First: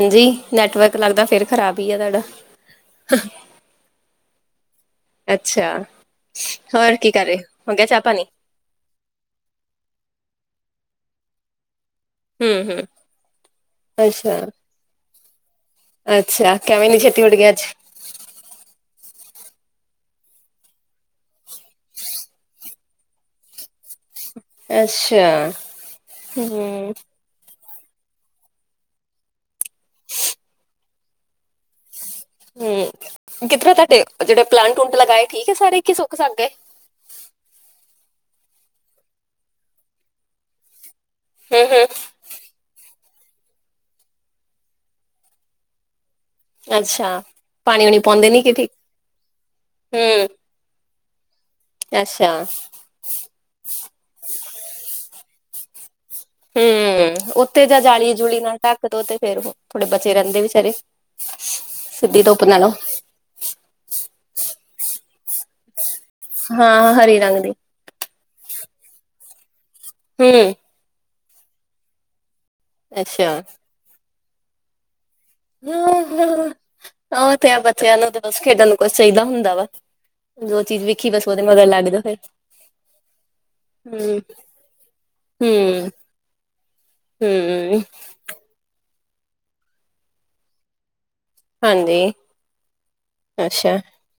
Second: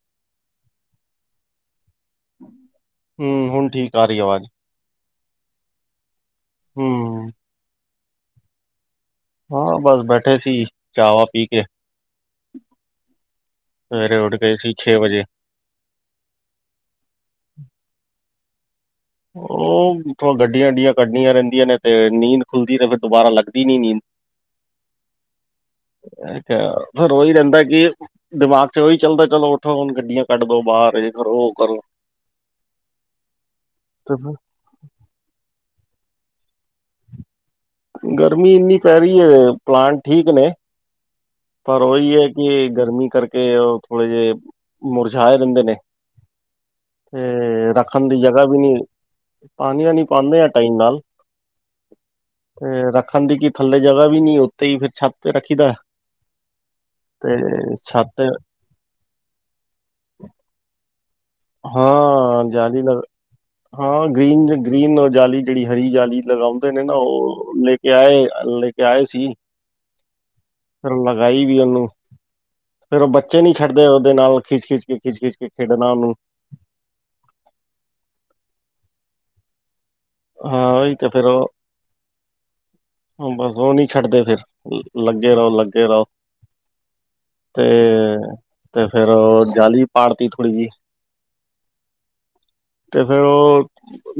ਹਾਂਜੀ ਨੈਟਵਰਕ ਲੱਗਦਾ ਫੇਰ ਖ਼ਰਾਬ ਹੀ ਆ ਤੁਹਾਡਾ ਹੁੰ, ਹੁਣ ਠੀਕ ਆ ਰਹੀ ਆਵਾਜ਼ ਅੱਛਾ, ਹੋਰ ਕੀ ਕਰ ਰਹੇ, ਹੋ ਗਿਆ ਚਾਹ ਪਾਣੀ ਹਾਂ, ਬਸ ਬੈਠੇ ਸੀ ਚਾਵਾ ਪੀ ਕੇ ਹੂੰ ਹੂੰ ਸਵੇਰੇ ਉੱਠ ਅੱਛਾ ਗਏ ਸੀ ਛੇ ਵਜੇ ਅੱਛਾ, ਕਿਵੇਂ ਇੰਨੀ ਛੇਤੀ ਉਠ ਗਏ ਅਜ ਉਹ ਗੱਡੀਆਂ ਗੱਡੀਆਂ ਕੱਢਣੀਆਂ ਰਹਿੰਦੀਆਂ ਨੇ ਤੇ ਨੀਂਦ ਖੁੱਲਦੀ, ਤੇ ਫਿਰ ਦੁਬਾਰਾ ਲੱਗਦੀ ਨੀ ਨੀਂਦ। ਅੱਛਾ ਅ ਹੂੰ ਫਿਰ ਉਹੀ ਰਹਿੰਦਾ ਫਿਰ ਦਿਮਾਗ ਚ ਉਹੀ ਚੱਲਦਾ ਚਲੋ ਉੱਠੋ ਹੁਣ ਗੱਡੀਆਂ ਕੱਢ ਦੋ ਬਾਹਰ ਏ ਕਰੋ ਉਹ ਕਰੋ ਹੁੰ, ਕਿਧਰ ਤੁਹਾਡੇ ਤੇ ਜਿਹੜੇ ਫਿਰ ਪਲਾਂਟ ਪਲੱਊਂਟ ਲਗਾਏ ਠੀਕ ਹੈ ਸਾਰੇ ਕੀ ਸੁ ਸਾਗੇ ਗਰਮੀ ਇੰਨੀ ਪੈ ਰਹੀ ਹੈ ਪਲਾਂਟ ਠੀਕ ਨੇ ਹੂੰ ਪਰ ਹੂੰ ਉਹੀ ਹੈ ਕਿ ਐ ਗਰਮੀ ਕਰਕੇ ਉਹ ਥੋੜੇ ਜਿਹੇ ਮੁਰਝਾਏ ਰਹਿੰਦੇ ਨੇ ਅੱਛਾ ਤੇ ਪਾਣੀ ਉਣੀ ਰੱਖਣ ਦੀ ਪਾਉਂਦੇ ਜਗ੍ਹਾ ਕਿ ਵੀ ਠੀਕ ਨੀ ਪਾਣੀਆਂ ਨੀ ਪਾਉਂਦੇ ਆ ਟਾਈਮ ਨਾਲ ਅੱਛ ਤੇ ਰੱਖਣ ਦੀ ਕੀ ਥੱਲੇ ਜਗ੍ਹਾ ਵੀ ਨੀ ਉੱਥੇ ਹੀ ਫੇਰ ਛੱਤ ਤੇ ਰੱਖੀ ਦਾ ਹੁੰ, ਉੱਥੇ ਜਾ ਜਾਲੀ ਛੱਤ ਜੁੂਲੀ ਨਾਲ ਢੱਕ ਦੋ ਫੇਰ ਥੋੜੇ ਬਚੇ ਰਹਿੰਦੇ ਵੀਚਾਰੇ। ਹਾਂ, ਜਾਲੀ ਲਗਦ, ਹਾਂ ਗ੍ਰੀਨ ਗ੍ਰੀਨ ਜਾਲੀ ਜਿਹੜੀ ਹਰੀ ਜਾਲੀ। [unintelligible] ਲਗਾਉਂਦੇ ਨੇ ਹਾਂ ਨਾ ਹਰੀ ਰੰਗ ਦੀ ਉਹ, ਲੈ ਕੇ ਆਏ ਲੈ ਕੇ ਆਏ ਸੀ। ਹੁੰ। ਫਿਰ ਲਗਾਈ ਵੀ ਉਹਨੂੰ, ਫੇਰ ਉਹ ਬੱਚੇ ਅੱਛਾ ਨੀ ਛੱਡਦੇ ਉਹਦੇ ਨਾਲ ਖਿੱਚ ਖਿੱਚ ਕੇ ਖਿੱਚ ਖਿੱਚ ਕੇ ਖੇਡਣਾ ਉਹਨੂੰ ਹ ਆਹ ਤੇ ਆ ਬੱਚਿਆਂ ਨੂੰ ਤਾਂ ਖੇਡਣ ਨੂੰ ਕੁਛ ਚਾਹੀਦਾ ਹੁੰਦਾ ਵਾ। ਜੋ ਹਾਂ ਚੀਜ਼ ਉਹੀ ਤੇ ਵੇਖੀ ਫਿਰ ਬਸ ਉਹਦੇ ਉਹ ਨੂੰ ਮਗਰ ਲੱਗ ਜੋ ਫਿਰ ਬਸ ਉਹ ਨਹੀਂ ਹੂੰ ਛੱਡਦੇ ਫਿਰ ਲੱਗੇ ਰਹੋ ਲੱਗੇ ਹੂੰ ਰਹੋ। ਤੇ, ਹੂੰ ਤੇ ਫੇਰ ਜਾਲਲੀ ਪਾੜਤੀ ਥੋੜ੍ਹੀ ਜਿਹੀ। ਹਾਂਜੀ ਤੇ ਫੇਰ ਉਹ ਅੱਛਾ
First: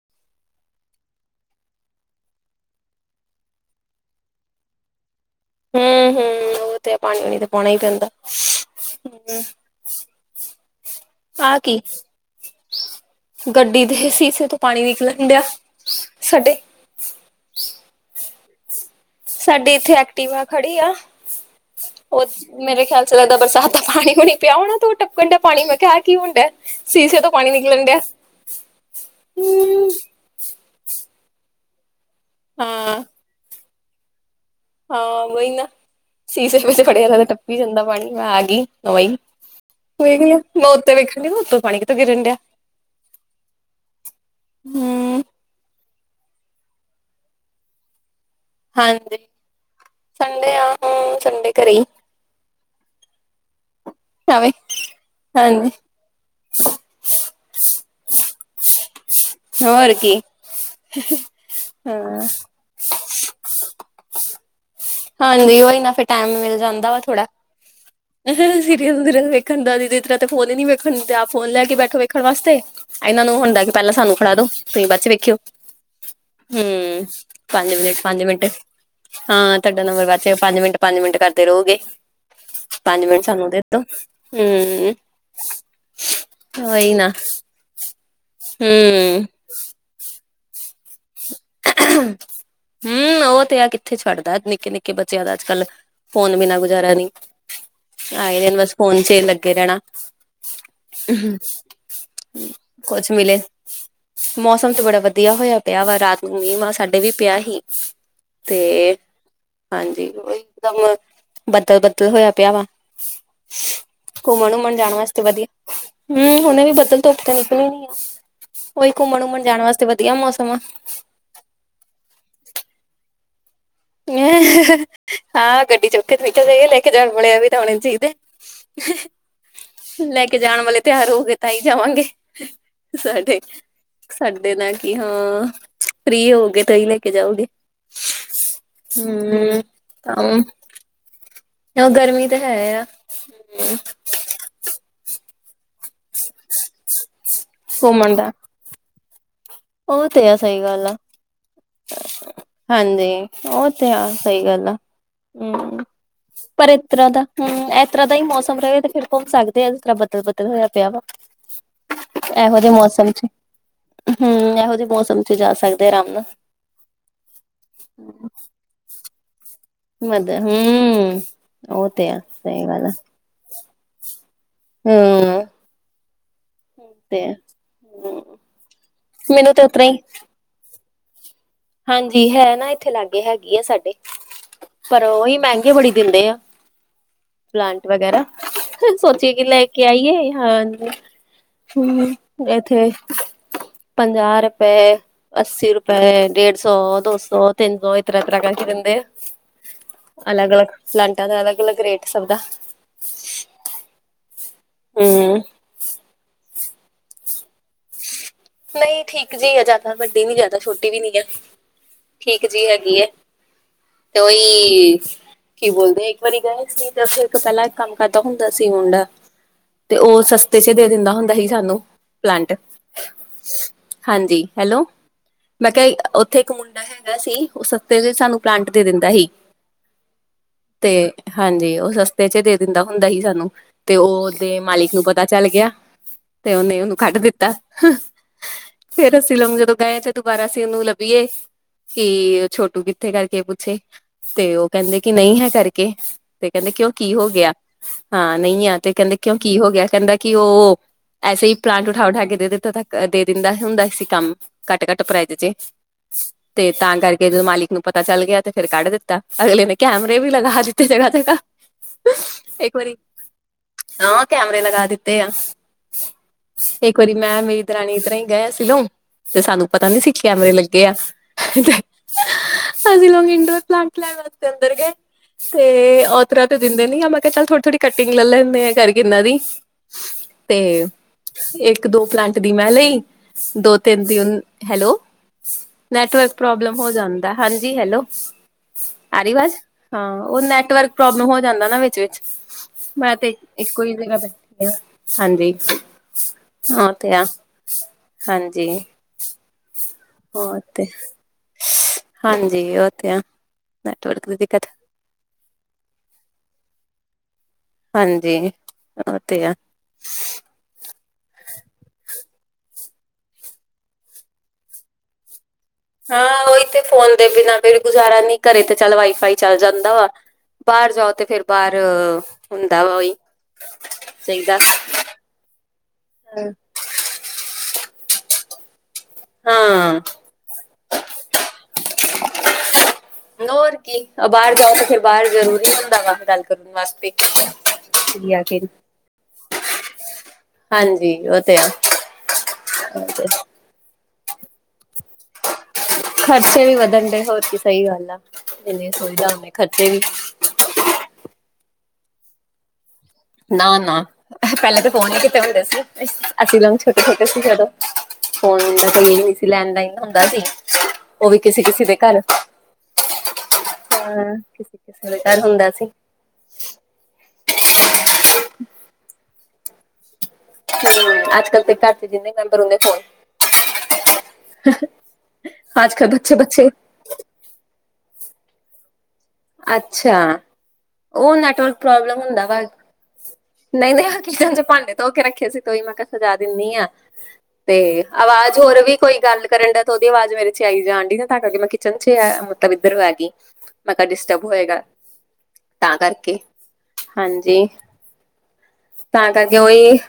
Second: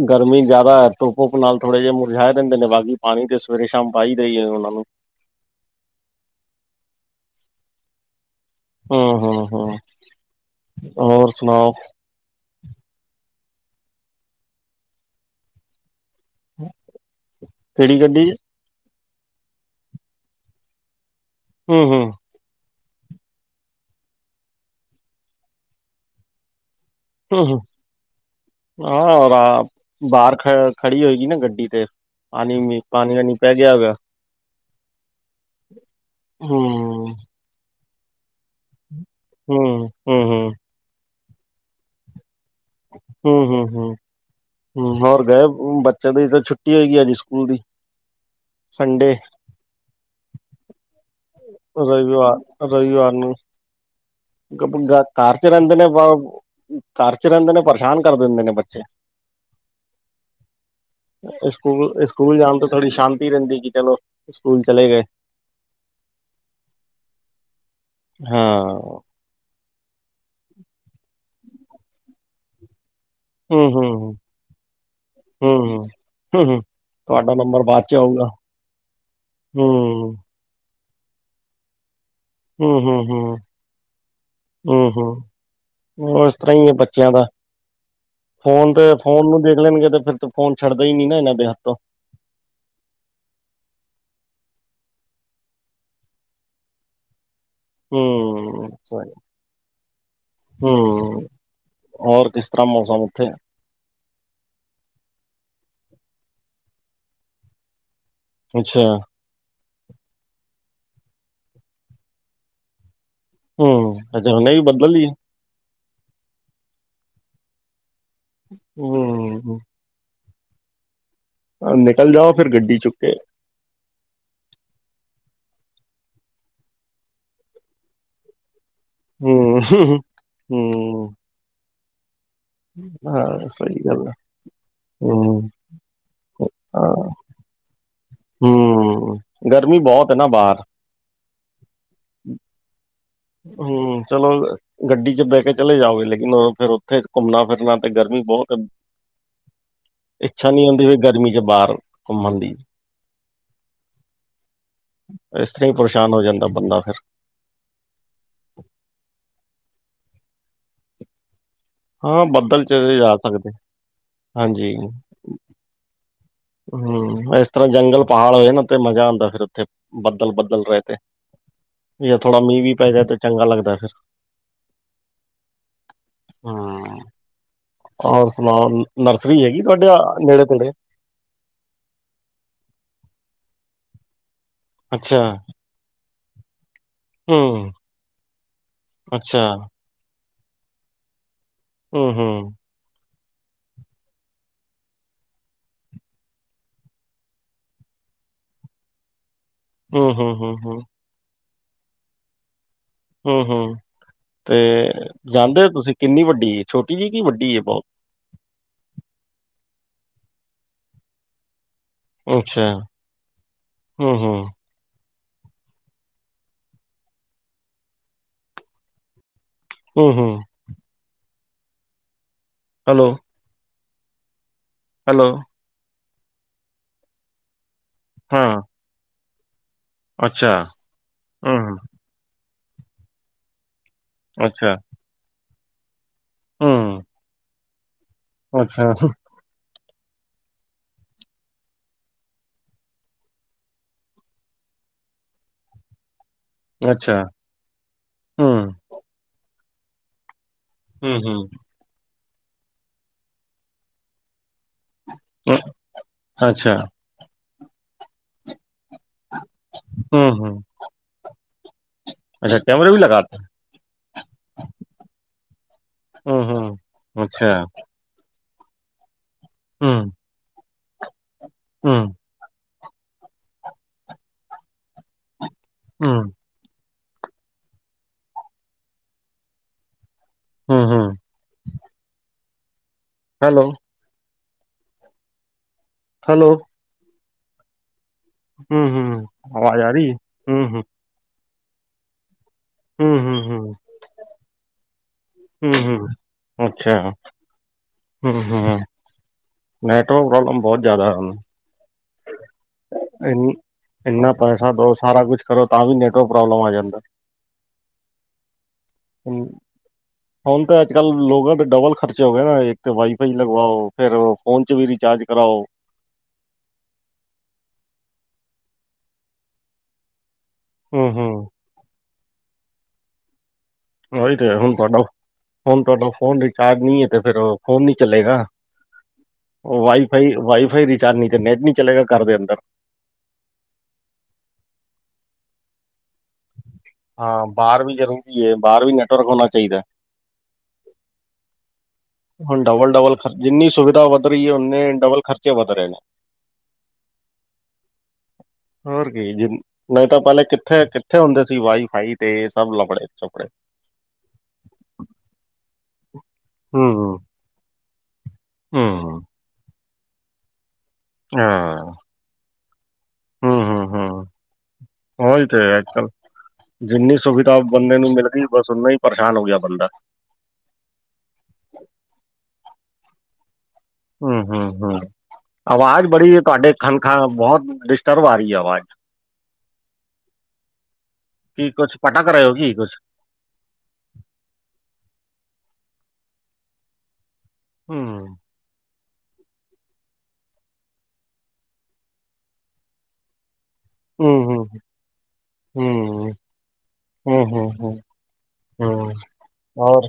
ਗਰਮੀ ਜ਼ਿਆਦਾ ਤੁੱਪ ਬੁਪ ਨਾਲ ਥੋੜੇ ਜਿਹੇ ਮੁਰਝਾ ਦਿੰਦੇ ਨੇ ਬਾਗੀ ਪਾਣੀ ਤੇ ਸਵੇਰੇ ਸ਼ਾਮ ਪਾਹੀ ਦੇ ਉਹਨਾਂ ਨੂੰ। ਹੁੰ-ਹੁੰ, ਉਹ ਤੇ ਪਾਣੀ ਪੂਣੀ ਤੇ ਪਾਉਣਾ ਹੀ ਪੈਂਦਾ। ਹੁੰ ਹੁੰ ਹੁੰ। ਹੋਰ ਆਹ ਸੁਣਾਓ? ਕੀ ਗੱਡੀ ਦੇ ਸੀਸੇ ਤੋਂ ਪਾਣੀ ਨਿਕਲਣ ਡਿਆ ਸਾਡੇ ਕਿਹੜੀ ਗੱਡੀ ਚ ਸਾਡਡੀ ਇੱਥੇ ਐਕਟੀਵਾ ਖੜੀ ਆ ਹੁੰ-ਹੁੰ। ਉਹ ਮੇਰੇ ਖਿਆਲ ਚ ਲਗਦਾ ਬਰਸਾਤ ਦਾ ਪਾਣੀ ਪੂਣੀ ਪਿਆ ਹੋਣਾ ਤੇ ਉਹ ਟਪਕਣ ਡੀਆ ਪਾਣੀ, ਮੈਂ ਕਿਹਾ ਐ ਕੀ ਹੋਣਡੀਆ। ਹੁੰ, ਹਾਂ ਹੂੰ ਬਾ-ਬਾਹਰ ਖੜ-ਖੜੀ ਹੋਏਗੀ ਨਾ। ਗੱਡੀ ਤੇ, ਪਾਣੀ ਵੀ ਹਾਂ ਪਾਣੀ ਨ ਪੈ ਗਿਆ [unintelligible] ਹਾਂ ਬਹੀ ਨਾ, ਸ਼ੀਸ਼ੇ ਸ਼ੁਸ਼ੇ ਖੜੇ ਹੂੰ ਜਾਂਦਾ ਤੇ ਟੱਪੀ ਜਾਂਦਾ ਪਾਣੀ ਮੈਂ ਆ ਵਾ ਹੂੰ ਹੂੰ ਹੂੰ ਮੈਂ ਉੱਤੇ ਵੇਖਣ ਡ ਉੱਤੋਂ ਪਾਣੀ ਕਿਤੇ ਗਿਰਨ ਡਿਆ। ਹੁੰ ਹੁੰ ਹੁੰ ਹੁੰ ਹਮ ਹੋਰ ਗਏ ਬ ਚਲੋ ਈਦੀ ਛੁੱਟੀ ਹੋਏਗੀ ਹੈ ਨੀ ਸਕੂਲ ਦੀ ਸੰਡੇ ਹਾਂਜੀ ਸੰਡੇ ਆ ਸੰਡੇ ਘਰੇ ਹੀ ਰਵਿਵਾਰ ਰਵਿਵਾਰ ਨੂੰ ਆਵੇ ਘ-ਘ-ਘਰ ਚ ਹਾਂਜੀ ਰਹਿੰਦੇ ਨੇ ਵ, ਘਰ ਚ ਰਹਿੰਦੇ ਨੇ ਪਰੇਸ਼ਾਨ ਕਰ ਦਿੰਦੇ ਨੇ ਬੱਚੇ। ਹੋਰ ਕੀ। ਏ ਸਕੂਲ ਏ ਹਾਂ ਸਕੂਲ ਜਾਣ ਤੋਂ ਥੋੜ੍ਹੀ ਸ਼ਾਂਤੀ ਰਹਿੰਦੀ ਕਿ ਚਲੋ ਸਕੂਲ ਹਾਂਜੀ ਉਹਹੀ ਨਾ ਫਿਰ ਟੈਮ ਮਿਲ ਜਾਂਦਾ ਵਾ ਥੋੜਾ ਸੀਰੀਲ ਵਖ ਵੇਖਣ ਦਾਦੀ ਦੀ ਤਰਾਂ ਤੇ ਫੋਨ ਹੀ ਵੇਖਣ ਆ ਫੋਨ ਲੈ ਬੈਠੋ ਵੇਖਣ ਵਾਸਤੇ ਇਹਨਾਂ ਨੂੰ ਹੁੰਦਾ ਕਿ ਪਹਿਲਾਂ ਸਾਨੂੰ ਫੜਾ ਦੋ ਤੁਸੀਂ ਬਾਦ ਚ ਵੇਖਿਓ ਹੂੰ ਤੁਹਾਡਾ ਨੰਬਰ ਪੰਜ ਬਾਅਦ ਚ ਮਿੰਟ ਪੰਜ ਆਊਗਾ ਮਿੰਟ ਹੂੰ ਹੂੰ ਤੁਹਾਡਾ ਨੰਬਰ ਵਾਚੇ ਪੰਜ ਮਿੰਟ ਪੰਜ ਮਿੰਟ ਕਰਦੇ ਰਹੋਗੇ। ਹੂੰ ਹੂੰ ਪੰਜ ਮਿੰਟ ਹੂੰ ਸਾਨੂੰ ਦੇ ਤੋ ਹੂੰ, ਹ ਇਸ ਤਰ੍ਹਾਂ ਹੀ ਹੈ ਉਹੀ ਨਾ ਬੱਚਿਆਂ ਦਾ ਫੋਨ ਤੇ ਹੂੰ। ਫੋਨ ਨੂੰ ਦੇਖ ਲੈਣਗੇ ਫਿਰ ਫੋਨ ਛੱਡਦਾ ਹੀ ਨੀ ਨਾ ਇਹਨਾਂ ਹੂਸ਼ ਦੇ ਹੱਥੋਂ ਉਹ ਤੇ ਆ ਕਿੱਥੇ ਛੱਡਦਾ ਨਿੱਕੇ-ਨਿੱਕੇ ਕਿ ਬੱਚਿਆਂ ਦਾ ਅੱਜ-ਕਲ ਫੋਨ ਬਿਨਾ ਗੁਜ਼ਾਰਾ ਨਹੀਂ ਆ ਇਹਦੇਨ ਹੂੰ ਬਸ ਫੋਨ ਸਹੀ। ਚ ਲੱਗੇ ਰਹਿਣਾ, ਹੂੰ ਹੋਰ ਕਿਸ ਤਰ੍ਹਾਂ ਮੌਸਮ ਕੁਛ ਉੱਥੇ ਮਿਲੇ ਮੌਸਮ ਤੇ ਬੜਾ ਵਧੀਆ ਹੋਇਆ ਪਿਆ ਵਾ ਰਾਤ ਨੂੰ ਮੀਂਹ ਮਾਂ ਸਾਡੇ ਵੀ ਪਿਆ ਹੀ ਤੇ ਅੱਛਾ, ਹਾਂਜੀ ਉਹੀ ਇਕਦਮ ਬੱਦਲ-ਬੱਦਲ ਹੋਇਆ ਪਿਆ ਵਾ ਹੂੰ ਅੱਛਾ ਹੁਣੇ ਘੁੰਮਣ ਵੀ ਉਮਣ ਜਾਣ ਬੱਦਲ ਹੀ ਹੈ ਵਾਸਤੇ ਵਧੀਆ ਹੂੰ ਹੁਨੇ ਵੀ ਬੱਦਲ ਧੁੱਪ ਤੇ ਨਿਕਲੀ ਨੀ ਆ ਉਹੀ ਘੁੰਮਣ ਹੂੰ ਉੁੰਮਣ ਹੂੰ। ਜਾਣ ਵਾਸਤੇ ਵਧੀਆ ਮੌਸਮ ਸ ਫੇਰ ਗੱਡੀ ਚੁੱਕੇ, ਹਾਂ ਗੱਡੀ ਚੋਖੇ ਤੇ ਨਿਕਲ ਜਾਏ ਲੈ ਕੇ ਜਾਣ ਵਾਲੇ ਵੀ ਤਾਂ ਹੋਣੇ ਚਾਹੀਦੇ। ਹੂੰ ਲੈ ਕੇ ਜਾਣ ਵਾਲੇ ਹੂੰ ਤਿਉਹਰ ਹੋ ਗਏ ਤਾਂ ਹੀ ਜਾਵਾਂਗੇ। ਸਾਡੇ ਹਾਂ ਸਹੀ ਗੱਲ। ਹੈ ਸਾਡੇ ਨਾਲ ਕੀ ਹੂੰ ਹਾਂ। ਫ੍ਰਰੀ ਹੋਗੇ ਤਾਂਹੀ ਹਾਂ ਲੈ ਕੇ ਜਾਓਗੇ। ਹੂੰ। ਗਰਮੀ ਬਹੁਤ ਹੈ ਨਾ ਆਹੋ। ਬਾਹਰ ਉਹ ਗਰਮੀ ਤਾਂ ਹੈ ਆ। ਹੂੰ ਚਲੋ ਗੱਡੀ ਚ ਬਹਿ ਕੇ ਚਲੇ ਜਾਓਗੇ ਲੇਕਿਨ ਫੇਰ ਉੱਥੇ ਘੁੰਮਣਾ ਫਿਰਨਾ ਤੇ ਗਰਮੀ ਬਹੁਤ ਤੇ ਉਹ ਤੇ ਆ ਇੱਛਾ ਸਹੀ ਨਹੀਂ ਹੁੰਦੀ ਗੱਲ ਆ ਵੀ ਗਰਮੀ ਚ ਬਾਹਰ ਘੁੰਮਣ ਦੀ ਹਾਂਜੀ ਉਹ ਤੇ ਆ ਸਹੀ ਗੱਲ ਆ। ਇਸ ਤਰ੍ਹਾਂ ਹੀ ਹੂੰ ਪਰੇਸ਼ਾਨ ਹੋ ਜਾਂਦਾ ਪਰ ਬੰਦਾ ਇਸ ਫਿਰ ਤਰ੍ਹਾਂ ਦਾ ਹੂੰ ਇਸ ਤਰ੍ਹਾਂ ਦਾ ਹੀ ਮੌਸਮ ਰਹੇ ਤੇ ਫੇਰ ਘੁੰਮ ਸਕਦੇ ਆ ਇਸ ਤਰ੍ਹਾਂ ਬਦਲ ਬਦਲ ਹੋਇਆ ਪਿਆ ਵਾ ਹਾਂ ਬੱਦਲ ਚਲੇ ਜਾ ਸਕਦੇ। ਹੂੰ ਹਾਂਜੀ ਇਹੋ ਜਹੇ ਮੌਸਮ ਚ ਜਾ ਸਕਦੇ ਆਰਾਮ ਨਾਲ। ਹੂੰ ਇਸ ਤਰ੍ਹਾਂ ਜੰਗਲ ਪਹਾੜ ਹੋਏ ਨਾ ਤੇ ਮਜ਼ਾ ਆਦਾ ਫਿਰ ਉੱਥੇ ਮਦ ਬੱਦਲ-ਬੱਦਲ ਰਹਿ ਤੇ ਹਮ ਉਹ ਤੇ ਜੇ ਆ ਥੋੜਾ ਮੀਂਹ ਵੀ ਪੈਦਾ ਤੇ ਚੰਗਾ ਲੱਗਦਾ ਫਿਰ ਹੂੰ ਤੇ ਹੋਰ ਸੁਣਾਓ ਨਰਸਰੀ ਮੈਨੂੰ ਹੈਗੀ ਤੇ ਉਤਰਾ ਤੁਹਾਡੇ ਹੀ ਨੇੜੇ ਤੇੜੇ? ਹਾਂਜੀ ਹੈ ਨਾ ਇੱਥੇ ਲਾਗੇ ਹੈਗੀ ਆ ਸਾਡੇ ਪਰ ਅੱਛਾ ਉਹੀ ਮਹਿੰਗੇ ਬੜੀ ਦਿੰਦੇ ਆ। ਹੂੰ ਪਲਾਂਟ ਵਗੈਰਾ, ਸੋਚੀਏ ਕਿ ਅੱਛਾ ਲੈ ਕੇ ਆਈਏ। ਹਾਂ। ਹੂੰ। ਇੱਥੇ ਪੰਜਾਹ ਰੁਪਏ, ਅੱਸੀ ਰੁਪਏ, ਡੇਢ ਰੁਪਏ। ਤ ਸੌ ਦੋ ਸੌ ਤਿੰਨ ਸੌ ਇਤਰਰ ਤਰਕ ਚ ਦਿੰਦੇ ਹੂੰ ਹੂੰ ਅਲੱਗ ਹੂੰ ਅਲਗ-ਅਲਗ ਹੂੰ ਪਲਾਟਾਂ ਦਾ ਅਲਗ ਅਗਲ ਰੇਟ ਸਭ ਦਾ। ਹੂੰ-ਹੂੰ, ਤੇ ਹਮ ਜਾਣਦੇ ਹੋ ਤੁਸੀਂ ਕਿੰਨੀ ਵੱਡੀ ਛੋਟੀ ਜਿਹੀ ਕਿ ਵੱਡੀ ਹੈ ਬਹੁਤ। ਨਹੀਂ ਠੀਕ ਜਿ ਆ ਜਿਆਦਾ ਵੱਡੀ ਨੀ ਜਿਆਦਾ ਛੋਟੀ ਵੀ ਨਹੀਂ ਆ। ਠੀਕ ਅੱਛਾ, ਜੀ ਹੈਗੀ ਹੈ ਤੇ ਹੂੰ-ਹੂੰ, ਉਹੀ ਕੀ ਬੋਲਦੇ ਇੱਕ ਵਾਰੀ ਗਏ ਸੀ ਤਾਂ ਫਿਰ ਪਹਿਲਾਂ ਕੰਮ ਕਰਦਾ ਹੁੰਦਾ ਸੀ ਮੁੰਡਾ। ਤੇ ਉਹ ਹੂੰ-ਹੂੰ, ਸਸਤੇ ਚ ਦੇ ਦਿੰਦਾ ਹੁੰਦਾ ਸੀ ਸਾਨੂੰ ਪਲਾਂਟ। ਹੈਲੋ। ਹਾਂਜੀ ਹੈਲੋ ਮੈਂ ਕਿਹਾ ਉੱਥੇ ਇੱਕ ਮੁੰਡਾ ਹੈਗਾ ਸੀ ਉਸ ਸਸਤੇ ਚ ਸਾਨੂੰ ਹਾਂ, ਪਲਾਂਟ ਦੇ ਦਿੰਦਾ ਸੀ ਅੱਛਾ, ਤੇ ਹੂੰ, ਹੂੰ। ਹਾਂਜੀ ਉਹ ਰਸਤੇ ਚ ਦੇ ਦਿੰਦਾ ਹੁੰਦਾ ਸੀ ਸਾਨੂੰ ਤੇ ਉਹਦੇ ਅੱਛਾ, ਮਾਲਿਕ ਨੂੰ ਪਤਾ ਚੱਲ ਗਿਆ। ਤੇ ਉਹਨੇ ਉਹਨੂੰ ਹੂੰ, ਕੱਢ ਦਿੱਤਾ ਅੱਛਾ, ਫੇਰ ਅਸੀਂ ਲ ਜਦੋਂ ਤੇ ਦੁਬਾਰਾ ਅਸੀਂ ਉਹਨੂੰ ਲੱਭੀਏ ਕਿ ਛੋਟੂ ਕਿੱਥੇ ਕਰਕੇ ਪੁੱਛੇ ਤੇ ਉਹ ਕਹਿੰਦੇ ਕਿ ਨਹੀਂ ਹੈ ਕਰਕੇ ਤੇ ਕਹਿੰਦੇ ਕਿਉਂ ਕੀ ਅੱਛਾ, ਹੋ ਗਿਆ ਹਾਂ ਨਹੀਂ ਹੂੰ, ਆ ਤੇ ਕਹਿੰਦੇ ਕਿਉਂ ਕੀ ਹੋ ਗਿਆ ਕਹਿੰਦਾ ਉਹ ਐਸੇ ਹੂੰ-ਹੂੰ, ਹੀ ਪਲਾਂਟ ਉਠਾ-ਉਠਾ ਕੇ ਦੇ ਦਿੱਤਾ ਦੇ ਦਿੰਦਾ ਹੁੰਦਾ ਸੀ ਕੰਮ। ਘੱਟ ਘੱਟ ਪ੍ਰਾਈਜ਼ ਚ ਅ ਤੇ ਅੱਛਾ, ਤਾਂ ਕਰਕੇ ਜਦੋਂ ਮਾਲਿਕ ਨੂੰ ਪਤਾ ਚੱਲ ਗਿਆ ਤੇ ਫੇਰ ਕੱਢ ਦੇ ਤਾ ਅਗਲੇ ਨੇ ਕੈਮਰੇ ਵੀ ਲਗਾ ਦਿੱਤੇ ਜਗ੍ਹਾ ਜਗ੍ਹਾ। ਅੱਛਾ ਇੱਕ ਕੈਮਰੇ ਵਾਰੀ ਵੀ ਲਗਾਤਾ। ਹਾਂ ਕੈਮਰੇ ਲਗਾ ਦਿੱਤੇ ਆ ਇੱਕ ਵਾਰੀ ਮੈਂ ਵੀੇ ਦ ਰਾਣੀ ਤਰ ਹੀ ਗ ਸੀਿਲੋਂ ਤੇ ਸਾਨੂੰ ਪਤਾ ਨੀ ਸੀ ਕੈਮਰੇ ਲੱਗੇ ਆ। ਹੂੰ। ਅ ਲੋਂਗ ਇੰਡੋਰ ਪਲਾਂਟ ਲੈਣ ਵਾਸਤੇ ਅੰਦਰ ਗਏ ਤੇ ਓਤਰਾ ਤੇ ਦਿੰਦੇ ਨੀ ਆ ਚੱਲ ਥੋੜੀ ਥੋੜੀ ਕਟਿੰਗ ਲੈ ਲੈਂਦੇ ਆ ਕਰਕੇ ਇਹਨਾਂ ਦੀ ਤੇ ਇੱਕ ਦੋ ਪਲਾਂਟ ਦੀ ਮੈਂ ਲਈ ਦੋ ਤਿੰਨ ਦਿ ਹੈਲੋ ਨੈਟਵਰਕ ਪ੍ਰੋਬਲਮ ਹੋ ਜਾਂਦਾ ਹਾਂਜੀ ਹੈਲੋ। ਆ ਰਹੀ ਵਾਜ਼ ਹਾਂ ਉਹ ਨੈਟਵਰਕ ਪ੍ਰੋਬਲਮ ਹੋ ਜਾਂਦਾ ਨਾ ਵਿੱਚ ਵਿਚ ਮੈਂ ਤੇ ਇੱਕੋ ਹੀ ਜਗ੍ਹਾ ਬੈਠੀ ਐ। ਹਾਂਜੀ ਹੋ ਤੇ ਆ ਹਾਂਜੀ ਹੂੰ-ਹੂੰ, ਨੈਟਵਰਕ ਉਹ ਪ੍ਰੋਬਲਮ ਬਹੁਤ ਤੇ ਜ਼ਿਆਦਾ ਹੈ ਉਹ ਹਾਂਜੀ ਉਹ ਤੇ ਆ ਨੈਟਵਰਕ ਇਨਾ ਦੀ ਦਿੱਕਤ ਪੈਸਾ ਦੋ ਸਾਰਾ ਕੁਛ ਕਰੋ ਤਾਂ ਵੀ ਨੈਟਵਰਕ ਪ੍ਰੋਬਲਮ ਆ ਜਾਂਦਾ। ਹੁਣ ਤਾਂ [unintelligible] ਅੱਜ ਕੱਲ ਲੋਕਾਂ ਦੇ ਡਬਲ ਹਾਂ ਉਹੀ ਤੇ ਫੋਨ ਦੇ ਬਿਨਾਂ ਕੋਈ ਗੁਜ਼ਾਰਾ ਨਹੀਂ ਘਰੇ ਤੇ ਚੱਲ ਵਾਈਫਾਈ ਚੱਲ ਜਾਂਦਾ ਵਾ [inaudible] ਬਾਹਰ ਹੂੰ ਜਾਓ। ਹੂੰ ਚਾਹੀਦਾ ਹਾਂ [unintelligible] ਚਲੇਗਾ ਹਾਂ ਘਰਦੇ ਅੰਦਰ [unintelligible] ਦਾਲ ਕਰ ਵਸ ਹਾਂ ਬਾਹਰ ਵੀ ਜ਼ਰੂਰੀ ਹੈ ਆਖਿਰ ਬਾਹਰ ਵੀ ਨੈਟਵਰਕ ਹੋਣਾ ਚਾਹੀਦਾ। ਹਾਂਜੀ ਉਹ ਤੇ ਆ ਹੁਣ ਡਬਲ ਡਬਲ ਜਿੰਨੀ ਸੁਵਿਧਾ ਵਧ ਰਹੀ ਹੈ ਓਨੇ ਡਬਲ ਖਰਚੇ ਵਧ ਰਹੇ ਨੇ ਖਰਚੇ ਵੀ ਵਧਣ ਡ ਹੋਰ ਕੀ ਸਹੀ ਗੱਲ ਆ ਇੰਨੇ ਹੋਰ ਸੁਵਿਧਾ ਕੀ ਜ ਹੁੰਦੇ ਖਰਚੇ ਵੀ ਨਹੀਂ ਤਾਂ ਪਹਿਲੇ ਕਿੱਥੇ ਕਿੱਥੇ ਹੁੰਦੇ ਸੀ ਵਾਈ ਫਾਈ ਤੇ ਸਭ ਲੜੇ ਨਾ ਨਾ ਪਹਿਲੇ ਤਾਂ ਫੋਨ ਹੀ ਕੀਤੇ ਹੁੰਦੇ ਸੀ ਅਸੀਂ ਛੋਟੇ ਛੋਟੇ ਸੀ ਜਦੋਂ ਫੋਨ ਉਹ ਵੀ ਕਿਸੇ ਕਿਸੇ ਦੇ ਘਰ ਹਾਂ ਕਿਸੇ ਕਿਸੇ ਦੇ ਘਰ ਹੁੰਦਾ ਸੀ [unintelligible] ਅੱਜ-ਕਲ ਤੇ ਘਰ ਚ ਜਿੰਨੇ ਮੈਂਬਰ ਹੁੰਦੇ ਫੋਨ ਹੂੰ-ਹੂੰ-ਹੂੰ ਅੱਜ ਆਵਾਜ਼ ਕੱਲ ਬੜੀ ਬੱਚੇ ਹੈ ਬੱਚੇ ਤੁਹਾਡੇ ਖਨ ਬਹੁਤ ਘਰੋ ਆਰੀ ਐ ਆਵਾਜ਼ ਆ ਕੀ ਕੁਛ ਪਟਕ ਰਹੇ ਹੋ ਕੀ ਕੁਛ? ਨਹੀਂ-ਨਹੀਂ ਤੋਂ ਹੀ ਮੈਂ ਕਿਹਾ ਸਜਾ ਕੋਈ ਗੱਲ ਕਰਨ ਡਾ ਤੇ ਉਹਦੀ ਆਵਾਜ਼ ਮੈਂ ਡਿਸਟਰਬ ਹੋਏਗਾ।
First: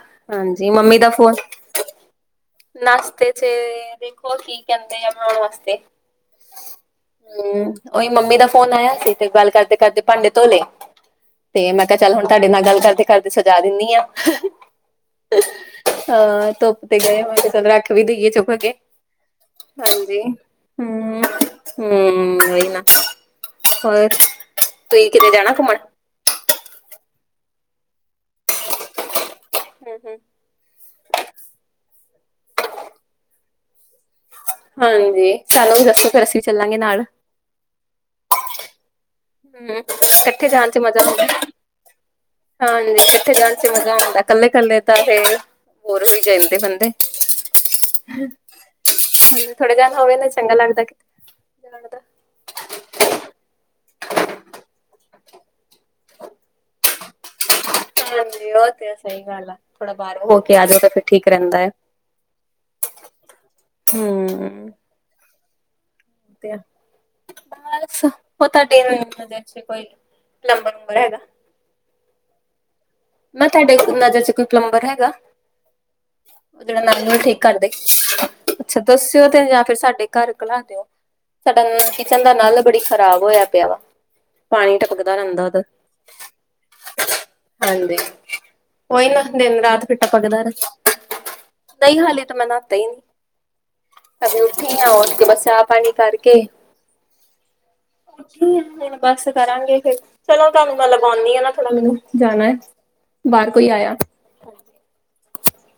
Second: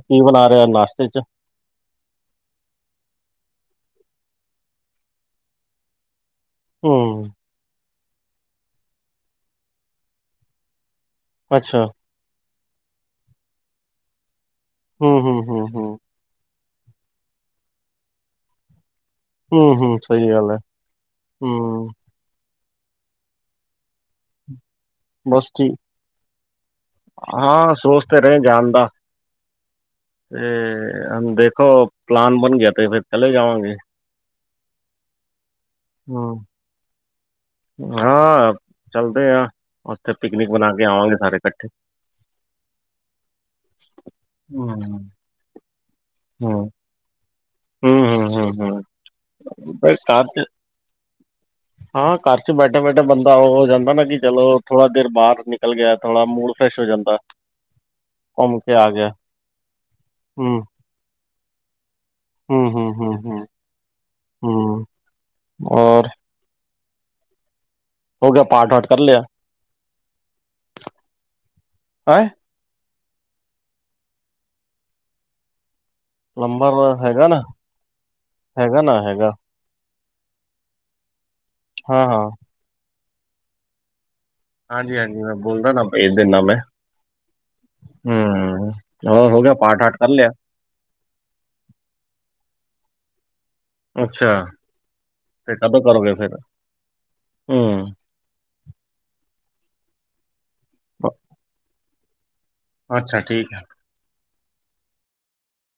ਕੀ ਬਣਾ ਰਹੇ ਹੋ ਨਾਸ਼ਤੇ 'ਚ? ਨਾਸ਼ਤੇ 'ਚ, ਵੇਖੋ ਕੀ ਕਹਿੰਦੇ ਆ ਬਣਾਉਣ ਵਾਸਤੇ। ਹੂੰ ਹਮ ਉਹੀ ਮੰਮੀ ਦਾ ਫੋਨ ਆਇਆ ਸੀ ਤੇ ਗੱਲ ਕਰਦੇ-ਕਰਦੇ ਭਾਂਡੇ ਧੋਲੇ, ਤੇ ਅੱਛਾ। ਮੈਂ ਕਿਹਾ ਚੱਲ ਹੁਣ ਤੁਹਾਡੇ ਡੇ ਨਾਲ ਗੱਲ ਕਰਦੇ-ਕਰਦੇ ਸਜਾ ਦਿੰਨੀ ਆ, ਹਾਂ ਧੋ ਤੇ ਗਏ ਹੋਏ ਤੇ ਚਲੋ ਰੱਖ ਵੀ ਦੇਈਏ ਚੁੱਕ ਕੇ। ਹਾਂਜੀ ਸਹੀ ਗੱਲ ਹੈ। ਹੂੰ, ਹੂੰ ਉਹੀ ਨਾ। ਹੋਰ, ਤੁਸੀਂ ਕਿਤੇ ਜਾਣਾ ਘੁੰਮਣ? ਹਾਂ ਸੋਚ ਤਾਂ ਰਹੇ ਜਾਣ ਦਾ। ਹਮ ਤੇ ਦੇਖੋ ਪਲਾਨ ਬਣ ਗਿਆ ਤੇ ਫਿਰ ਚਲੇ ਜਾਵਾਂਗੇ। ਹਾਂਜੀ ਸਾਨੂੰ ਵੀ ਦੱਸਿਓ ਫਿਰ ਅਸੀਂ ਵੀ ਹੂੰ। ਚੱਲਾਂਗੇ ਨਾਲ। ਹੂੰ ਉੱਥੇ ਇਕੱਠੇ ਪਿਕਨਿਕ ਬਣਾ ਜਾਣ 'ਚ ਕੇ ਮਜ਼ਾ ਆਵਾਂਗੇ ਆਉਂਦਾ। ਸਾਰੇ ਇਕੱਠੇ ਹਾਂਜੀ ਇਕੱਠੇ ਜਾਣ 'ਚ ਮਜ਼ਾ ਆਉਂਦਾ ਹੂੰ। ਕੱਲੇ-ਕੱਲੇ ਤਾਂ ਫੇਰ ਬੋਰ ਹੋਈ ਜਾਂਦੇ ਹੂੰ ਬੰਦੇ। ਹੂੰ ਹੂੰ ਹੂੰ ਹੂੰ ਥੋੜੇ ਦਿਨ ਪਰ ਹੋਗੇ ਕਾਰ ਨੇ ਚ ਚੰਗਾ ਲੱਗਦਾ ਕਿਤੇ। ਜਾਣ ਦਾ। ਹਾਂ ਘਰ 'ਚ ਬੈਠੇ-ਬੈਠੇ ਬੰਦਾ ਉਹ ਹੋ ਜਾਂਦਾ [unintelligible] ਨਾ ਕਿ ਚਲੋ ਥੋੜਾ ਦੇਰ ਬਾਹਰ ਨਿਕਲ ਗਿਆ ਥੋੜਾ ਮੂਡ ਫਰੈਸ਼ ਹੋ ਜਾਂਦਾ। ਹਾਂਜੀ ਘੁੰਮ ਉਹ ਕੇ ਆ ਤੇ ਗਿਆ ਸਹੀ ਗੱਲ ਏ ਥੋੜਾ ਬਾਹਰ ਹੋ ਕੇ ਹੂੰ ਆ ਜਾਓ ਤੇ ਫਿਰ ਠੀਕ ਰਹਿੰਦਾ ਏ। ਹੂੰ ਹੂੰ ਹੂੰ ਹੂੰ ਹੋਰ ਫੇਰ ਬਸ ਹੋ ਗਿਆ ਉਹ ਪਾਠ ਤੁਹਾਡੇ ਵਾਠ ਕਰ ਲਿਆ [unintelligible] 'ਚ ਕੋਈ ਨੰਬਰ ਨੂੰਬਰ ਹੈਗਾ। ਹੈਂ ਮੈਂ ਤੁਹਾਡੇ ਨਜ਼ਰ 'ਚ ਕੋਈ ਪਲੰਬਰ ਹੈਗਾ? ਉਹ ਨੰਬਰ ਜਿਹੜਾ ਨਲ-ਨੁਲ ਹੈਗਾ ਠੀਕ ਨਾ ਕਰਦੇ, ਅੱਛਾ ਹੈਗਾ ਨਾ ਦੱਸਿਓ ਹੈਗਾ ਤੇ ਜਾਂ ਫੇਰ ਸਾਡੇ ਘਰ ਘਲਾ ਦਿਓ, ਸਾਡਾ ਹਾਂ ਕਿਚਨ ਹਾਂ ਦਾ ਨਲ ਬੜੀ ਖ਼ਰਾਬ ਹੋਇਆ ਪਿਆ ਵਾ। ਪਾਣੀ ਹਾਂਜੀ ਟਪਕਦਾ ਹਾਂਜੀ ਮੈਂ ਰਹਿੰਦਾ ਉਹਦਾ। ਬੋਲਦਾ ਨਾ ਭੇਜ ਦੇਣਾ [unintelligible] ਕੋਈ ਨਾ, ਦਿਨ ਰਾਤ ਫਿਰ ਟਪਕਦਾ ਤਾਂ। ਨਹੀ ਹਲੇ ਤਾਂ ਮੈਂ ਨਾਤਾ ਹੀ ਨੀ। ਅਜੇ ਉੱਠੇ ਆ ਔਰਤ ਕੇ ਬਸ ਚਾਹ ਪਾ ਆ ਨਕਾਰਾਲ ਕੇ ਠ ਮ ਬਸ ਕਰਾਂਗੇ ਫਿਰ ਚਲੋ ਤੁਹਾਨੂੰ ਮੈਂ ਲਗਾਉਂਦੀ ਹਾਂ ਨਾ ਥੋੜ੍ਹਾ ਮੈਨੂੰ ਜਾਣਾ ਹੈ ਬਾਹਰ ਕੋਈ ਆਇਆ ਹਾਂਜੀ